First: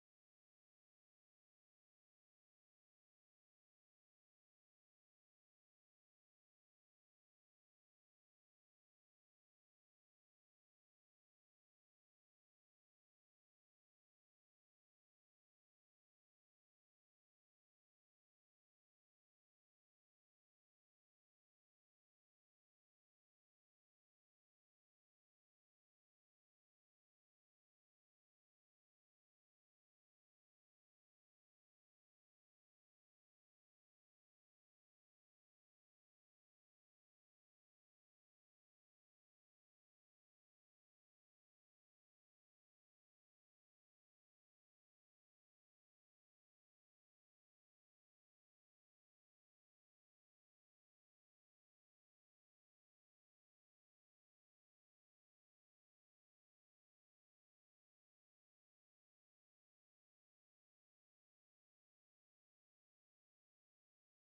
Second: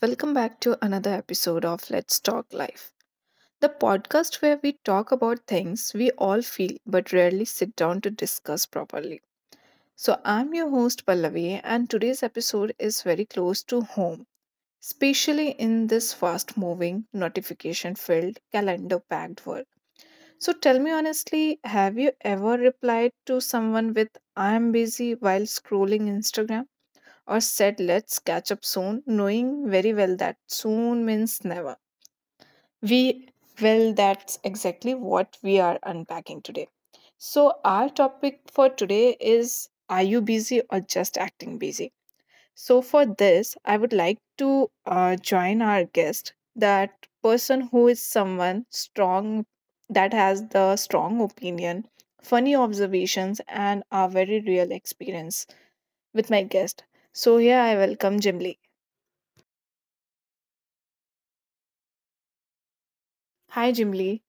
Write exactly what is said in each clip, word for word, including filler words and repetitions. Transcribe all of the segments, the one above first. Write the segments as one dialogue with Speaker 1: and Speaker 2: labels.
Speaker 1: Welcome back to another episode of Let's Talk Life, the podcast where we talk about things we all feel but rarely sit down to discuss properly. So, I'm your host Pallavi, and today's episode is very close to home, especially in this fast moving, notification filled, calendar packed world. So, tell me honestly, have you ever replied to someone with I'm busy while scrolling Instagram? Or said, let's catch up soon, knowing very well that soon means never. We, well, that's exactly what we are unpacking today. So, our topic for today is: are you busy or just acting busy? So, for this, I would like to uh, join our guest, that person who is someone strong, that has the strong opinion, funny observations, and a very real experience with my guest. So, here I welcome Jim Hi, Jimly.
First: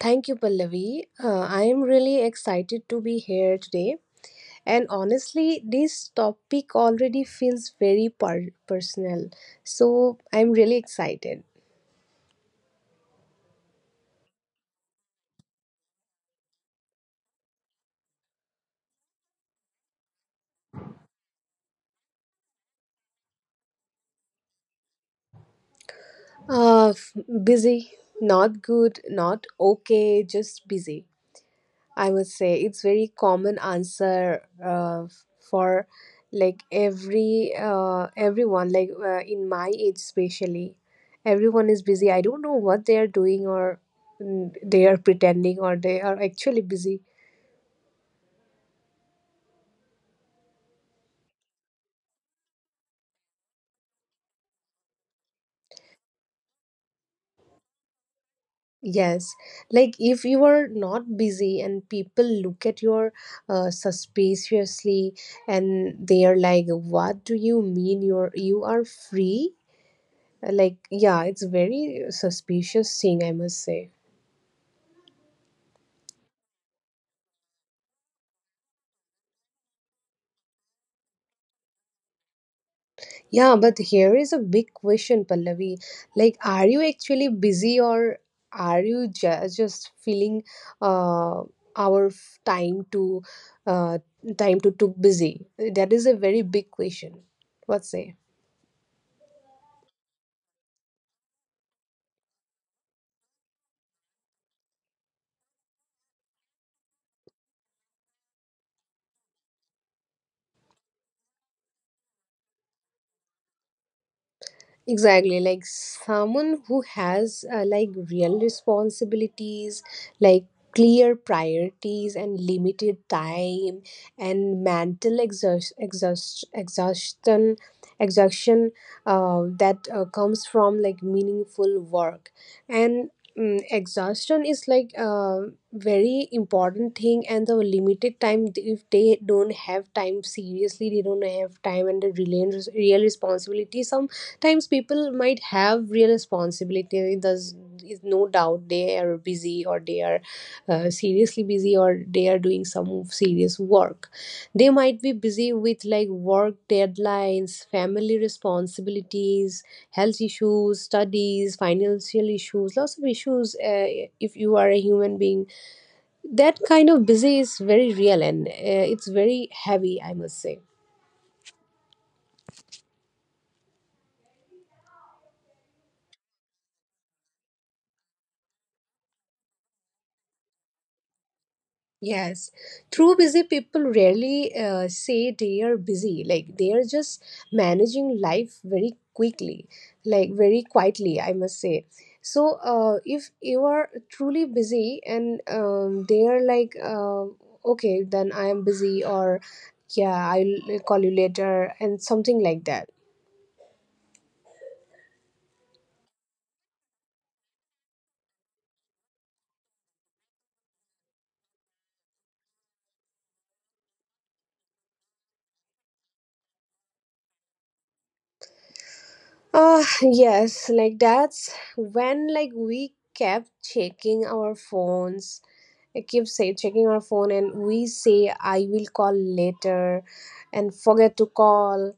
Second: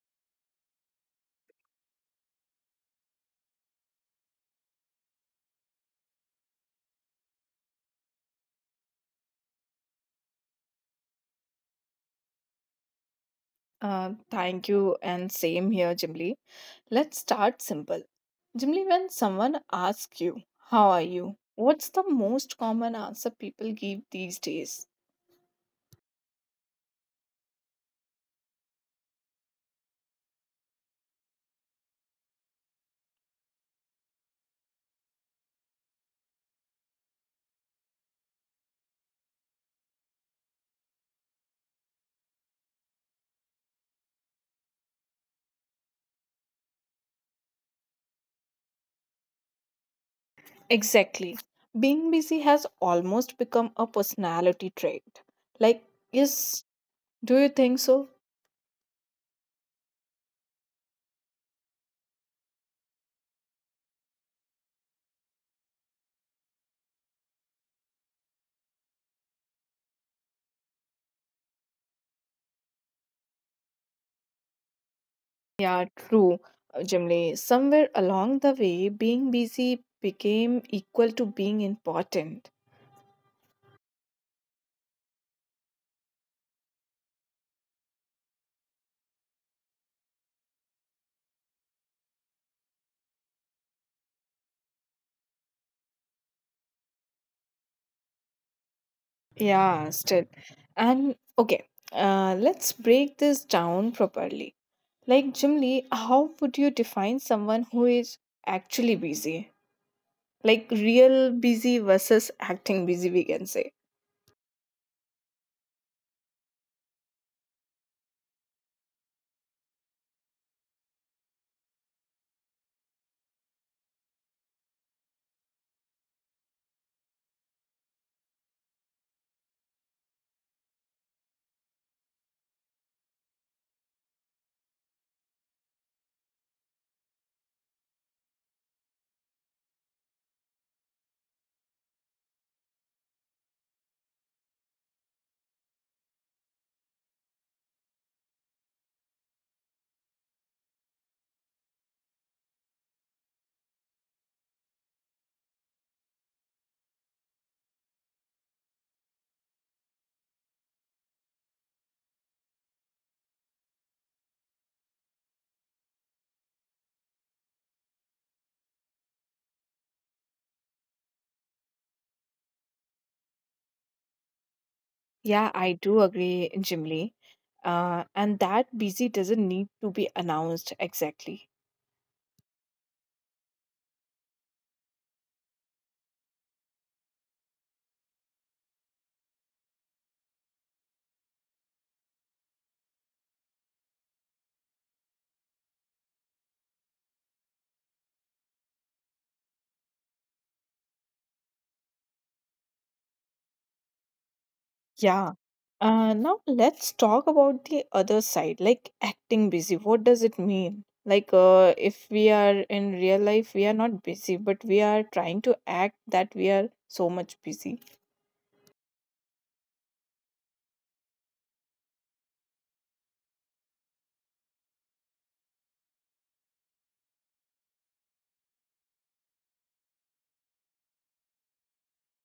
Speaker 2: Thank you, Pallavi. Uh, I am really excited to be here today. And honestly, this topic already feels very per- personal. So I'm really excited.
Speaker 1: Uh, thank you, and same here, Jimly. Let's start simple. Jimly, when someone asks you, how are you? What's the most common answer people give these days?
Speaker 2: Uh, f- Busy, not good, not okay, just busy. I must say it's very common answer uh, for like every uh, everyone like uh, in my age, especially everyone is busy. I don't know what they are doing, or mm, they are pretending or they are actually busy.
Speaker 1: Exactly. Being busy has almost become a personality trait. Like, yes, do you think so?
Speaker 2: Yes, like if you are not busy, and people look at your uh, suspiciously, and they are like, what do you mean you're you are free? Like, yeah, it's very suspicious thing, I must say.
Speaker 1: Yeah, true, uh, Jimli. Somewhere along the way, being busy became equal to being important.
Speaker 2: Yeah, but here is a big question, Pallavi. Like, are you actually busy, or are you ju- just feeling, uh, our f- time to, uh, time to too busy? That is a very big question. What say?
Speaker 1: Yeah, still. And okay, uh, let's break this down properly. Like, Jimli, how would you define someone who is actually busy? Like real busy versus acting busy, we can say.
Speaker 2: Exactly, like someone who has, uh, like, real responsibilities, like clear priorities and limited time, and mental exhaust, exhaust, exhaustion exhaustion uh, that uh, comes from like meaningful work. And mm exhaustion is like a very important thing, and the limited time, if they don't have time, seriously they don't have time. And the real, real responsibility, some times people might have real responsibility. There's is no doubt they are busy, or they are uh, seriously busy, or they are doing some serious work. They might be busy with like work deadlines, family responsibilities, health issues, studies, financial issues, lots of issues uh, If you are a human being, that kind of busy is very real, and uh, it's very heavy, I must say.
Speaker 1: Yeah, I do agree, Jimly. Uh, and that busy doesn't need to be announced exactly.
Speaker 2: Yes, true busy people rarely uh, say they are busy. Like, they are just managing life very quickly, like very quietly, I must say. So, uh, if you are truly busy and um, they are like, uh, okay, then I am busy, or yeah, I'll call you later, and something like that.
Speaker 1: Yeah. Uh, now let's talk about the other side, like acting busy. What does it mean? Like, uh, if we are in real life, we are not busy, but we are trying to act that we are so much busy.
Speaker 2: Ah, yes, like, that's when like we kept checking our phones. I keep say checking our phone, and we say I will call later and forget to call,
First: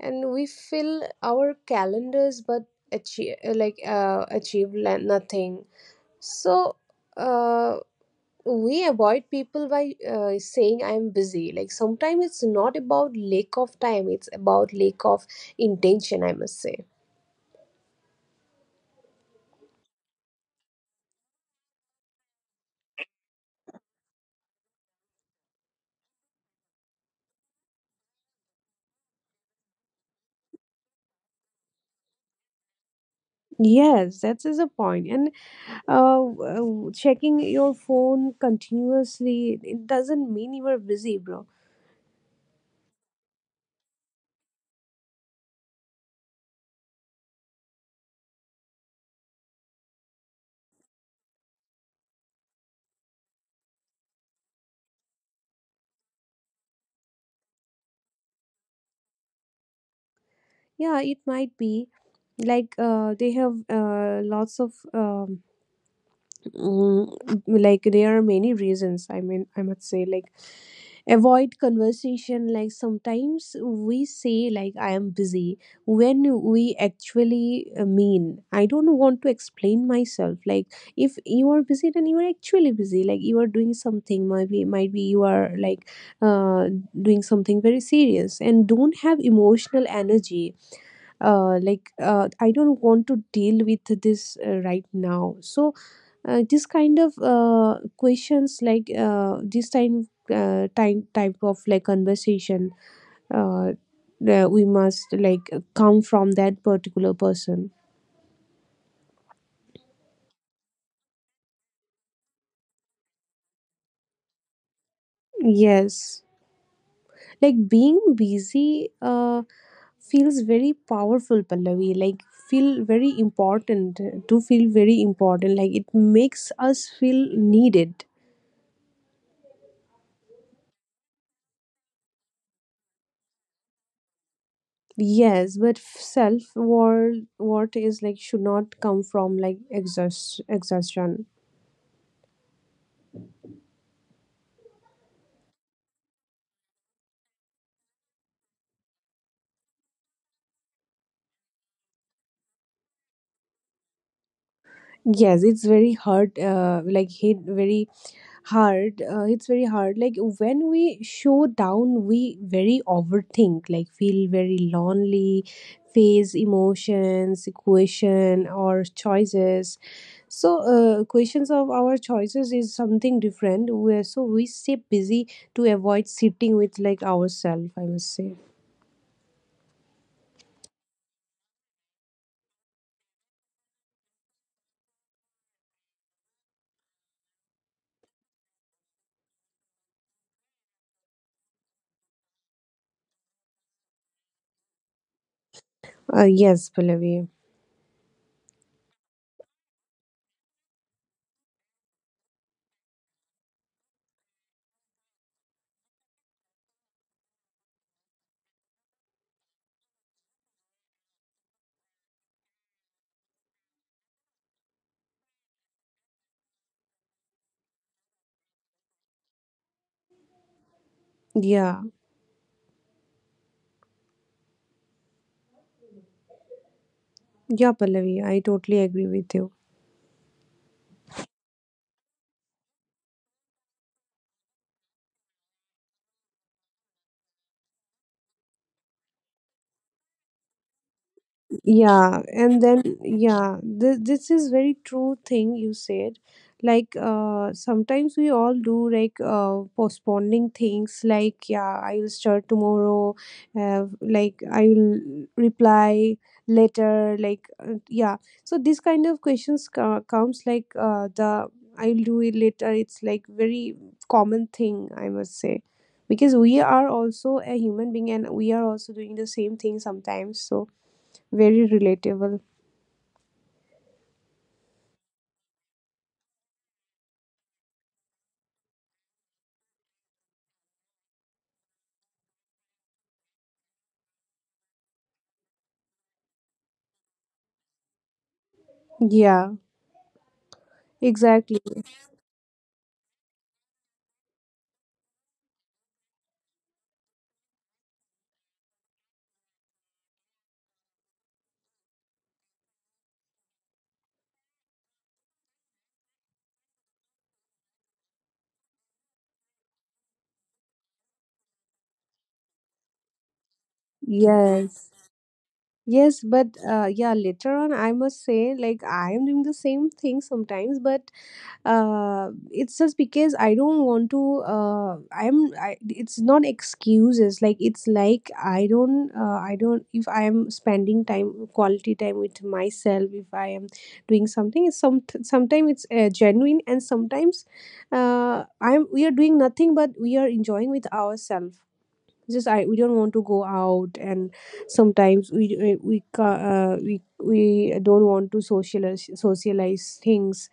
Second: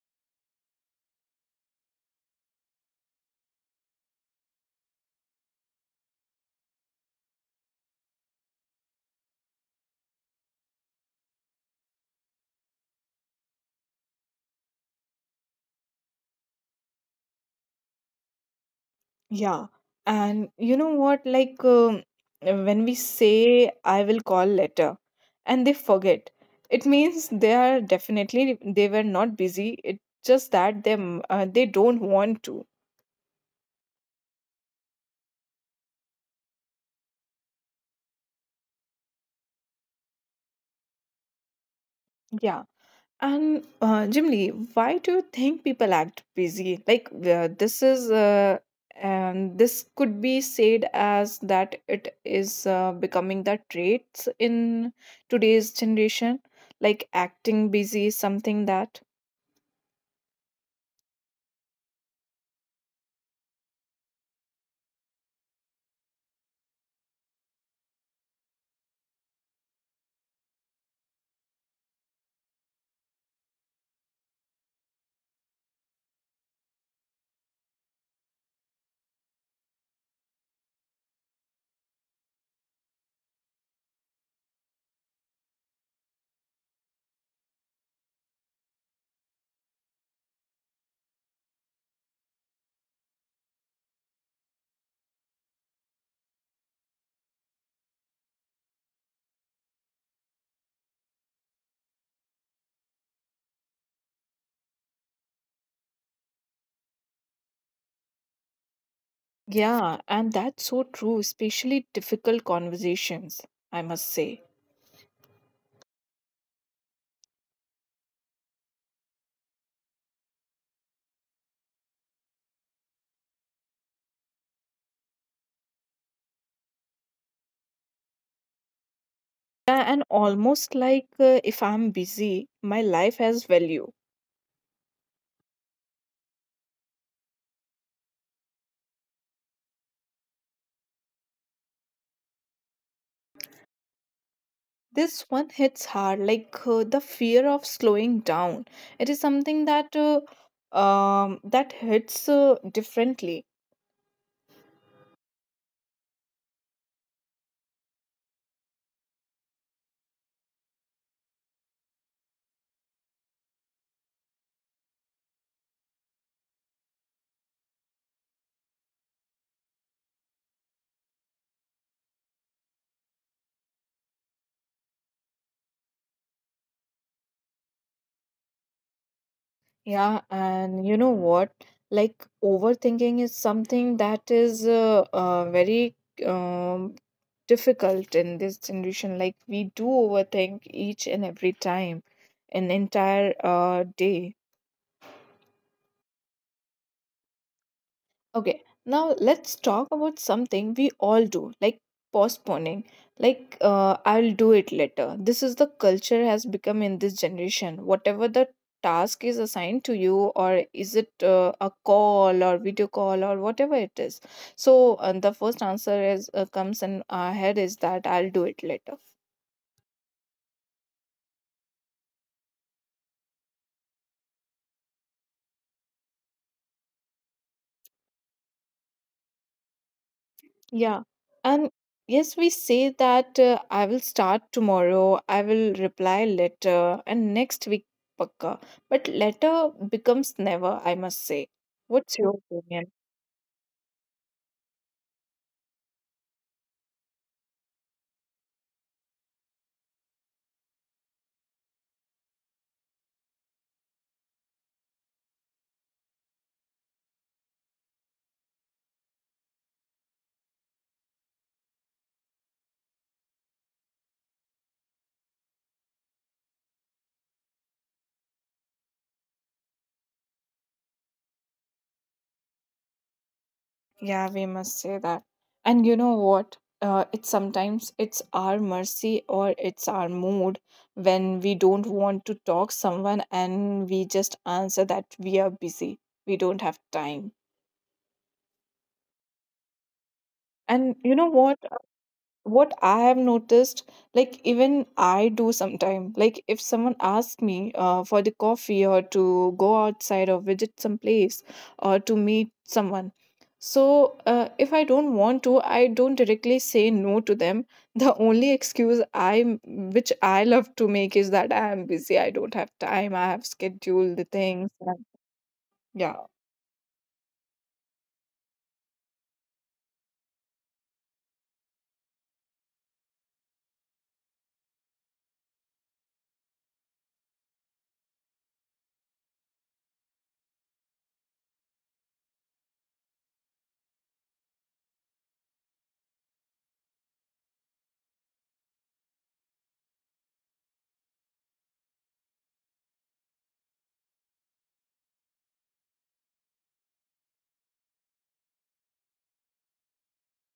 Speaker 2: and we fill our calendars but achieve like uh, achieve la- nothing. So, uh, we avoid people by uh, saying I'm busy. Like, sometimes it's not about lack of time, it's about lack of intention, I must say.
Speaker 1: Yeah. And you know what? Like, um, when we say, I will call later, and they forget, it means they are definitely, they were not busy. It's just that they, uh, they don't want to.
Speaker 2: Yes, that is a point. And, uh, w- checking your phone continuously, it doesn't mean you are busy, bro.
Speaker 1: Yeah. And uh, Jim Lee, why do you think people act busy? Like, uh, this is, uh, and this could be said as that it is uh, becoming the traits in today's generation. Like acting busy is something that,
Speaker 2: Yeah, it might be. Like, uh, they have, uh, lots of, um, mm, like, there are many reasons. I mean, I must say, like avoid conversation. Like, sometimes we say like I am busy when we actually uh, mean I don't want to explain myself. Like, if you are busy, then you are actually busy. Like you are doing something, maybe, might be you are like, uh, doing something very serious and don't have emotional energy. uh, like uh, I don't want to deal with this uh, right now. So, uh, this kind of uh, questions, like, uh, this time uh, time type of like conversation, uh, that we must like come from that particular person.
Speaker 1: Yeah, and that's so true, especially difficult conversations, I must say.
Speaker 2: Yes, like being busy uh, feels very powerful, Pallavi. Like, feel very important, to feel very important. Like, it makes us feel needed.
Speaker 1: Yeah, and almost like, uh, if I'm busy, my life has value.
Speaker 2: Yes, but self worth worth is like, should not come from like exhaust exhaustion.
Speaker 1: This one hits hard, like, uh, the fear of slowing down. It is something that uh, um that hits uh, differently.
Speaker 2: Yes, it's very hard. Uh, like, hit very hard. Uh, it's very hard. Like, when we show down, we very overthink. Like, feel very lonely, face emotions, question or choices. So, uh, questions of our choices is something different. Where so we stay busy to avoid sitting with like ourselves, I must say.
Speaker 1: Yeah, and you know what? Like, overthinking is something that is uh, uh, very um, difficult in this generation. Like, we do overthink each and every time, an entire uh, day.
Speaker 2: Uh, yes, Pallavi.
Speaker 1: Okay, now let's talk about something we all do, like postponing. Like, uh, I'll do it later. This is the culture has become in this generation. Whatever the task is assigned to you, or is it uh, a call or video call or whatever it is. So, uh, the first answer is uh, comes in our head is that I'll do it later.
Speaker 2: Yeah, yeah, Pallavi, I totally agree with you.
Speaker 1: Yeah. And yes, we say that uh, I will start tomorrow, I will reply later, and next week, pakka. But later becomes never, I must say. What's
Speaker 2: Yeah,
Speaker 1: your
Speaker 2: and then,
Speaker 1: opinion?
Speaker 2: yeah, th- this is very true thing you said. Like, uh sometimes we all do, like, uh postponing things, like, yeah, I will start tomorrow, uh, like, I will reply later, like, uh, yeah. So this kind of questions co- comes, like, uh the I'll do it later, it's like very common thing, I must say. Because we are also a human being, and we are also doing the same thing sometimes, so, very relatable.
Speaker 1: Yeah, we must say that. And you know what? Uh, it's sometimes it's our mercy or it's our mood when we don't want to talk someone and we just answer that we are busy, we don't have time.
Speaker 2: Yeah,
Speaker 1: And you know
Speaker 2: exactly.
Speaker 1: what? What I have noticed, like even I do sometime, like if someone asks me uh, for the coffee or to go outside or visit some place or to meet someone, so uh, if I don't want to, I don't directly say no to them the only excuse I which I love to make is that I am busy, I don't have time, I have scheduled the things.
Speaker 2: Yes. Yes,
Speaker 1: Yeah.
Speaker 2: but, uh, yeah, later on, I must say, like, I am doing the same thing sometimes, but uh, it's just because I don't want to. Uh, I'm. I, it's not excuses. Like, it's like I don't. Uh, I don't. If I am spending time, quality time with myself, if I am doing something, it's some. sometimes it's uh, genuine, and sometimes, uh, I'm. we are doing nothing, but we are enjoying with ourselves. It's just I we don't want to go out, and sometimes we we we ca- uh, we we don't want to socialize socialize things.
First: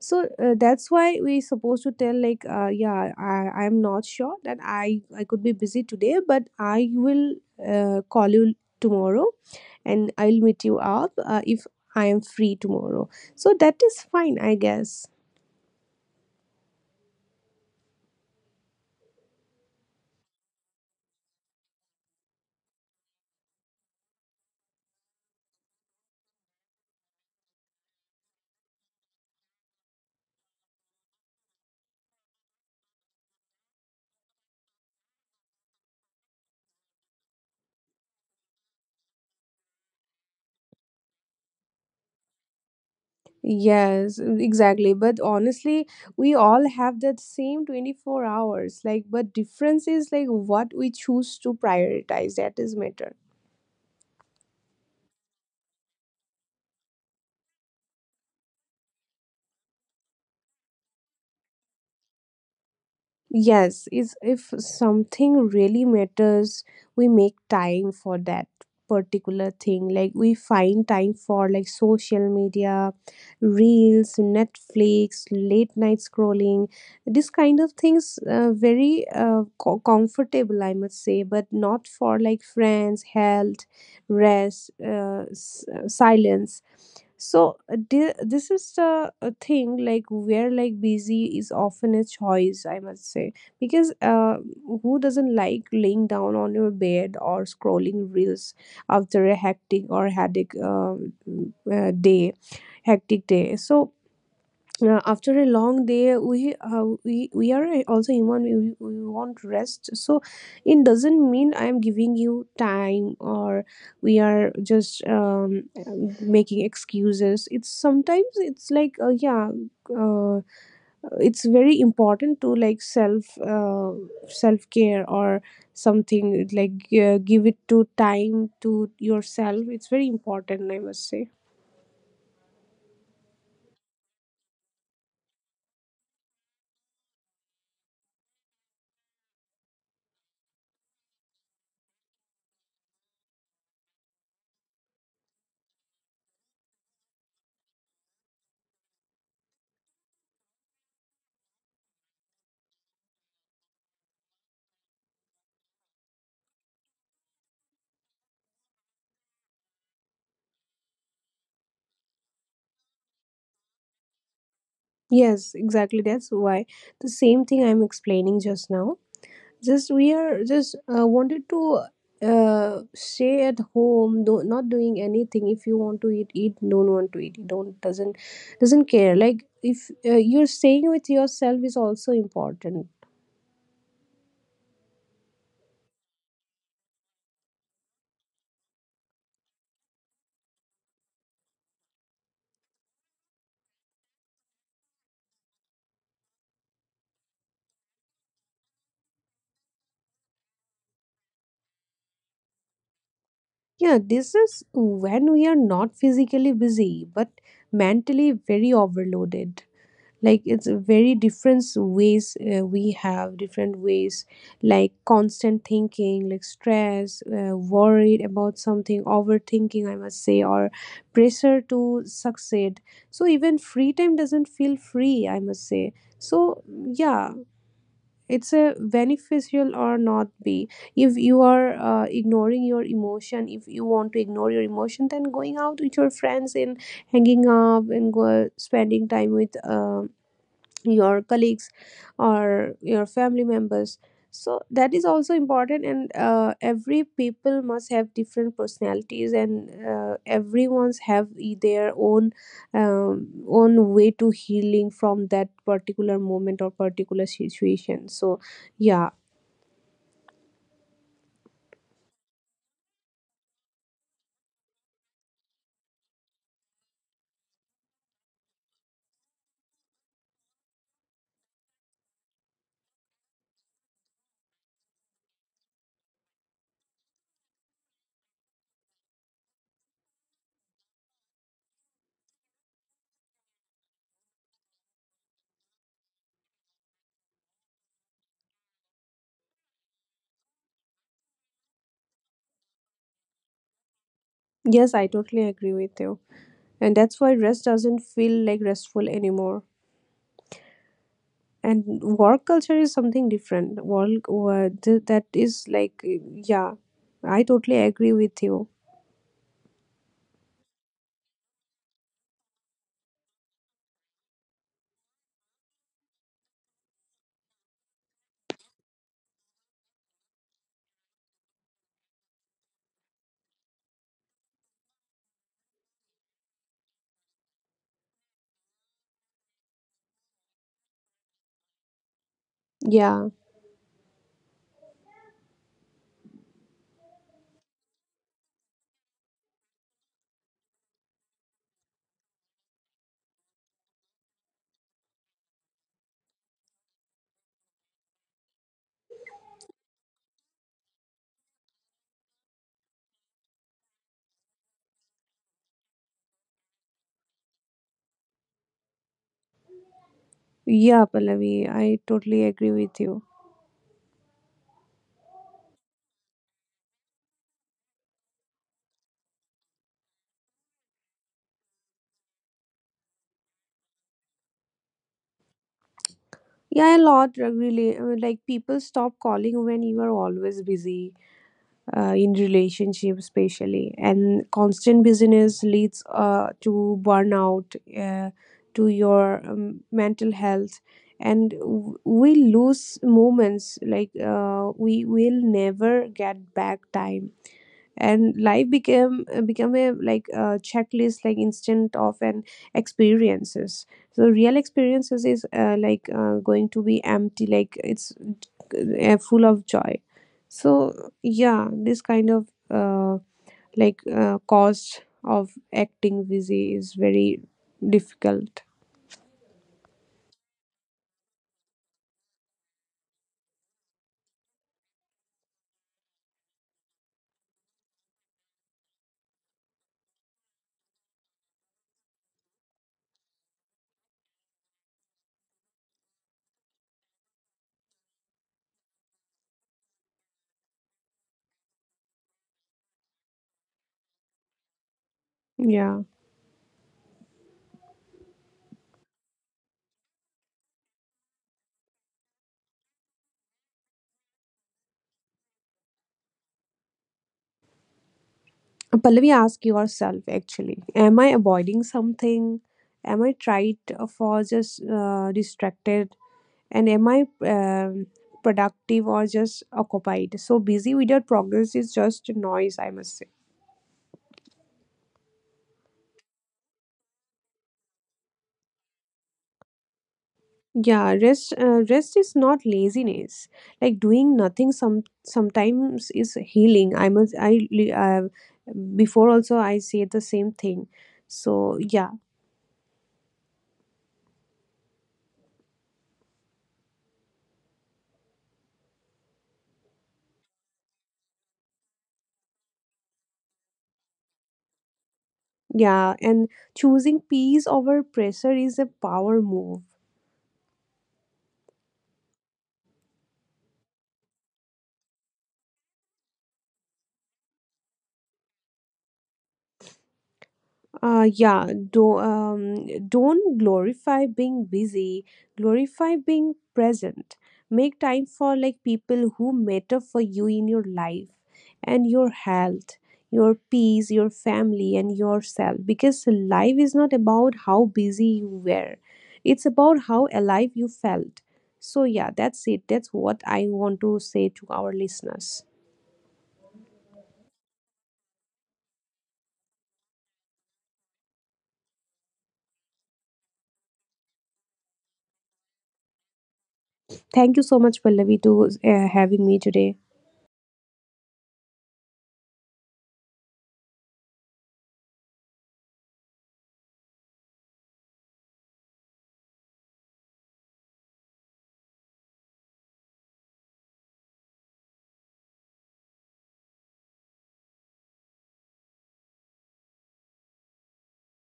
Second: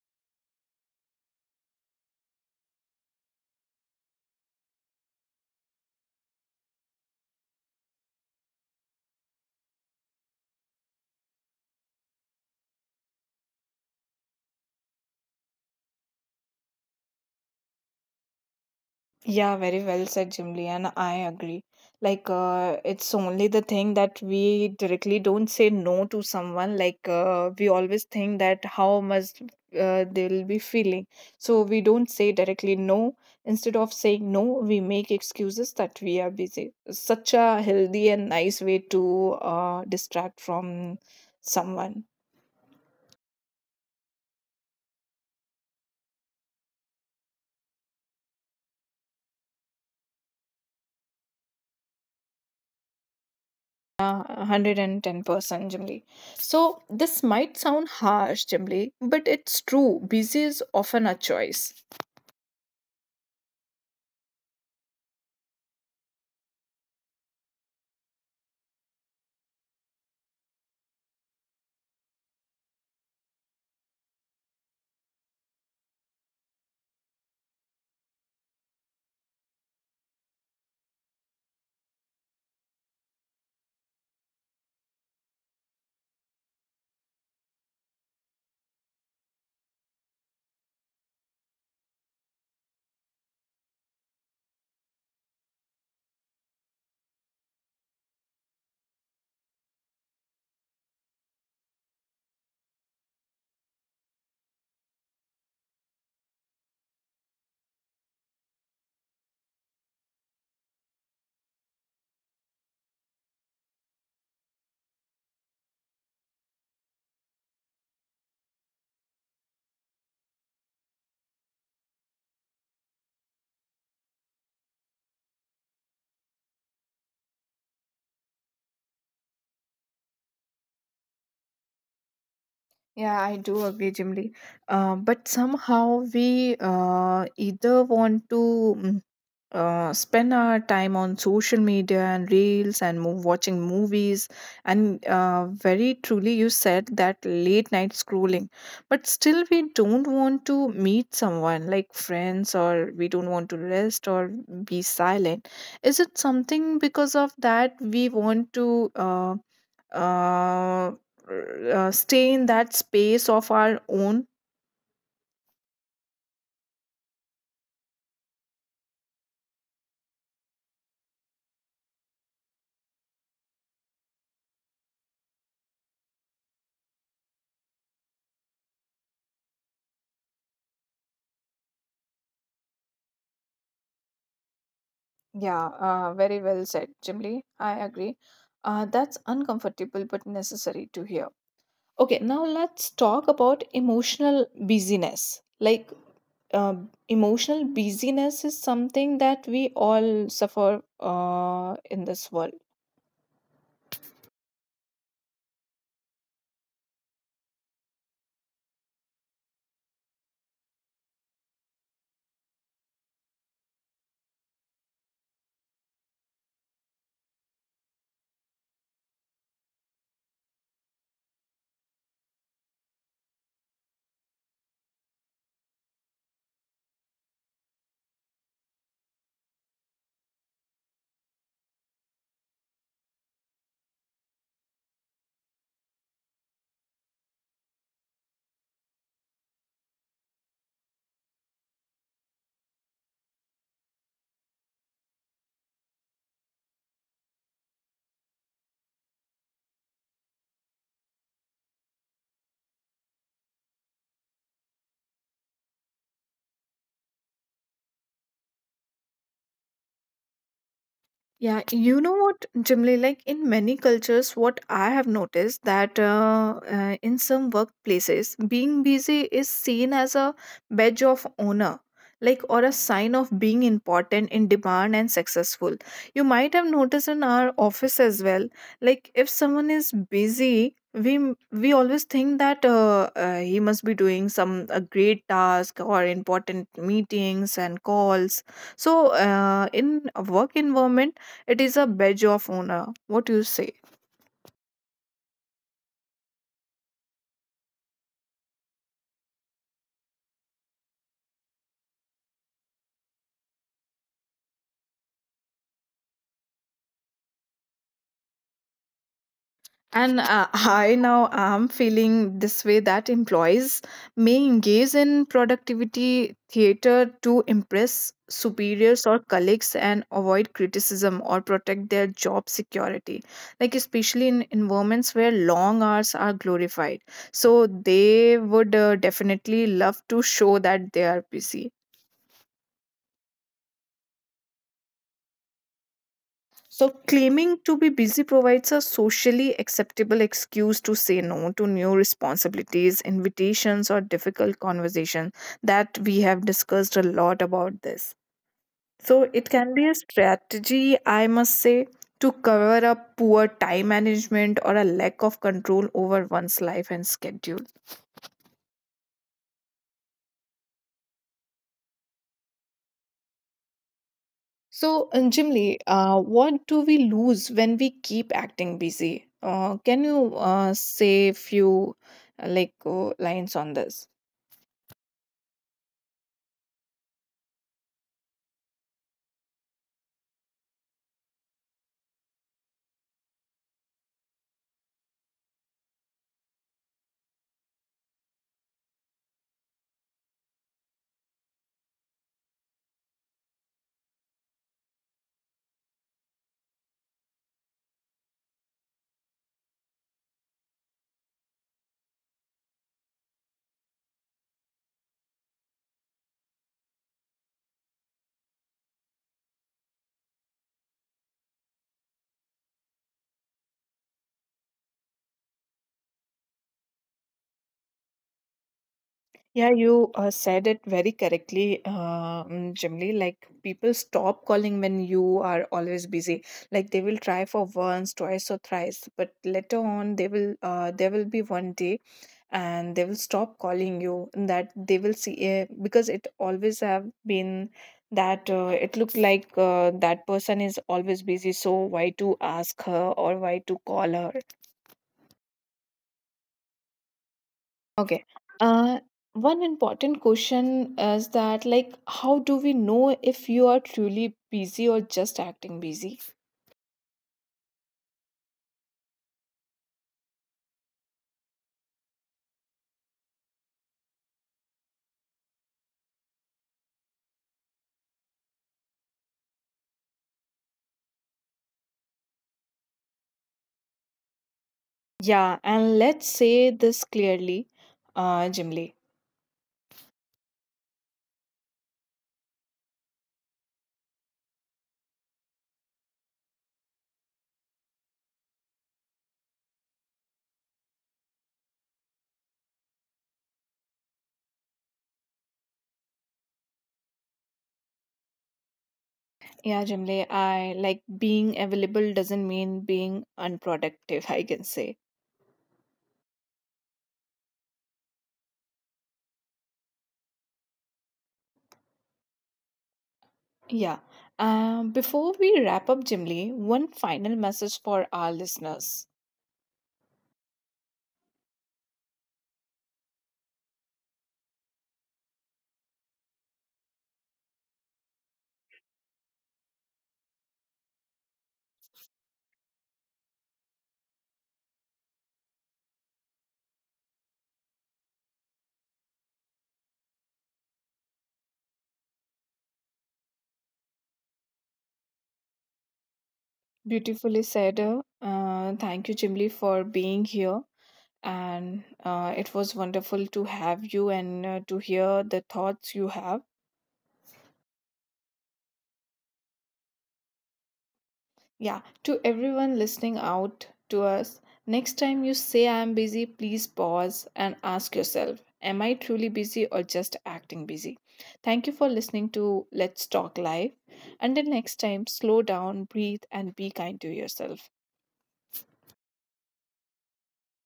Speaker 2: So, uh, that's why we supposed to tell, like, uh, yeah, I I'm not sure that I I could be busy today, but I will, uh, call you tomorrow, and I'll meet you up, uh, if I am free tomorrow. So that is fine, I guess.
Speaker 1: Yeah, very well said, Jimlian. I agree. Like, uh, it's only the thing that we directly don't say no to someone. Like, uh, we always think that how much uh, they will be feeling. So we don't say directly no. Instead of saying no, we make excuses that we are busy. Such a healthy and nice way to uh, distract from someone.
Speaker 2: Yes, exactly. But honestly, we all have that same twenty-four hours. Like, but difference is like what we choose to prioritize. That is matter.
Speaker 1: Uh, one hundred ten percent Jimli. So this might sound harsh, Jimli, but it's true. Busy is often a choice.
Speaker 2: Yes, is, if something really matters, we make time for that particular thing. Like, we find time for like social media, reels, Netflix, late night scrolling. This kind of things, uh, very uh, co- comfortable, I must say, but not for like friends, health, rest, uh, s- uh, silence. So, uh, thi- this is a, a thing, like, where like busy is often a choice, I must say. Because, uh, who doesn't like laying down on your bed or scrolling reels after a hectic or headache uh, mm, uh, day hectic day. So, uh, after a long day, we, uh, we we are also human. We, we we want rest. So, it doesn't mean I am giving you time, or we are just, um, making excuses. It's, sometimes it's like, uh, yeah, uh, it's very important to like self uh, self care, or something, like, uh, give it to time to yourself. It's very important, I must say.
Speaker 1: Yeah, I do agree, Jimly. Uh, but somehow we uh, either want to mm, uh, spend our time on social media and reels and move, watching movies, and uh, very truly, you said that late night scrolling. But still, we don't want to meet someone like friends, or we don't want to rest or be silent. Is it something because of that we want to Uh, uh, uh, stay in that space of our own?
Speaker 2: Yes, exactly. That's why the same thing I'm explaining just now. Just we are just uh, wanted to uh, stay at home, do, not doing anything. If you want to eat, eat. Don't want to eat, don't. Doesn't doesn't care. Like, if, uh, you're staying with yourself is also important.
Speaker 1: Yeah, uh, very well said, Jimli. I agree. Uh, that's uncomfortable but necessary to hear. Okay, now let's talk about emotional busyness. Like, uh, emotional busyness is something that we all suffer uh, in this world.
Speaker 2: Yeah, this is when we are not physically busy, but mentally very overloaded. Like, it's a very different ways. Uh, we have different ways. Like, constant thinking, like stress, uh, worried about something, overthinking, I must say, or pressure to succeed. So even free time doesn't feel free, I must say. So, yeah, it's a beneficial or not be. If you are uh, ignoring your emotion, if you want to ignore your emotion, then going out with your friends and hanging up and go, spending time with um your colleagues or your family members. So that is also important. And, uh, every people must have different personalities, and, uh, everyone's have e- their own, um, own way to healing from that particular moment or particular situation. So, yeah.
Speaker 1: Yeah, you know what, Jimli, like in many cultures, what I have noticed that uh, uh, in some workplaces, being busy is seen as a badge of honor, like or a sign of being important in demand and successful. You might have noticed in our office as well, like if someone is busy, we m- we always think that uh, uh, he must be doing some a great task or important meetings and calls. So uh, in a work environment it is a badge of honor. What you say?
Speaker 2: Yes, I totally agree with you. And that's why rest doesn't feel like restful anymore. And work culture is something different. Work uh, th- that is like, yeah, I totally agree with you.
Speaker 1: And uh, I now am feeling this way that employees may engage in productivity theater to impress superiors or colleagues and avoid criticism or protect their job security. Like, especially in environments where long hours are glorified. So, they would uh, definitely love to show that they are busy.
Speaker 2: Yeah.
Speaker 1: So, claiming to be busy provides a socially acceptable excuse to say no to new responsibilities, invitations, or difficult conversations that we have discussed a lot about this. So, it can be a strategy, I must say, to cover up poor time management or a lack of control over one's life and schedule.
Speaker 2: Yeah, Pallavi, I totally agree with you.
Speaker 1: So, Anjimli, uh, what do we lose when we keep acting busy? Uh, can you uh, say few uh, like uh, lines on this?
Speaker 2: Yeah, a lot, uh, really uh, like, people stop calling when you are always busy, uh, in relationships especially. And constant busyness leads uh, to burnout, uh, to your, um, mental health. And, w- we lose moments, like, uh, we will never get back time. And life became uh, become a like a checklist, like, instant of an experiences. So, real experiences is, uh, like uh, going to be empty, like, it's uh, full of joy. So, yeah, this kind of, uh, like uh, cost of acting busy is very difficult.
Speaker 1: Yeah, you uh, said it very correctly, um, Jimly. Like people stop calling when you are always busy. Like they will try for once, twice, or thrice, but later on they will. Uh, there will be one day, and they will stop calling you. And that they will see, uh, because it always have been that uh, it looked like uh, that person is always busy. So why to ask her or why to call her?
Speaker 2: Yeah.
Speaker 1: Okay. Uh, One important question is that, like, how do we know if you are truly busy or just acting busy?
Speaker 2: Pallavi, ask yourself actually, am I avoiding something? Am I tried for just uh, distracted? And am i um, productive or just occupied? So busy without progress is just noise, I must say.
Speaker 1: Yeah, and let's say this clearly, uh, Jimly.
Speaker 2: Yeah rest uh, rest is not laziness. Like, doing nothing some sometimes is healing, I must, i li- uh, before also I say the same thing. So, yeah.
Speaker 1: Yeah, Jimly, I like being available doesn't mean being unproductive, I can say.
Speaker 2: Yeah. And choosing peace over pressure is a power move.
Speaker 1: Yeah. Um, before we wrap up, Jimly, one final message for our listeners.
Speaker 2: Uh, yeah, do, um, don't glorify being busy, glorify being present. Make time for like people who matter for you in your life, and your health, your peace, your family, and yourself. Because life is not about how busy you were, it's about how alive you felt. So, yeah, that's it. That's what I want to say to our listeners.
Speaker 1: Beautifully said. Uh, thank you, Jimly, for being here, and uh, it was wonderful to have you and uh, to hear the thoughts you have.
Speaker 2: Thank you so much, Pallavi, to uh, having me today.
Speaker 1: Yeah, to everyone listening out to us, next time you say I am busy, please pause and ask yourself, am I truly busy or just acting busy? Thank you for listening to Let's Talk Live. Until next time, slow down, breathe, and be kind to yourself.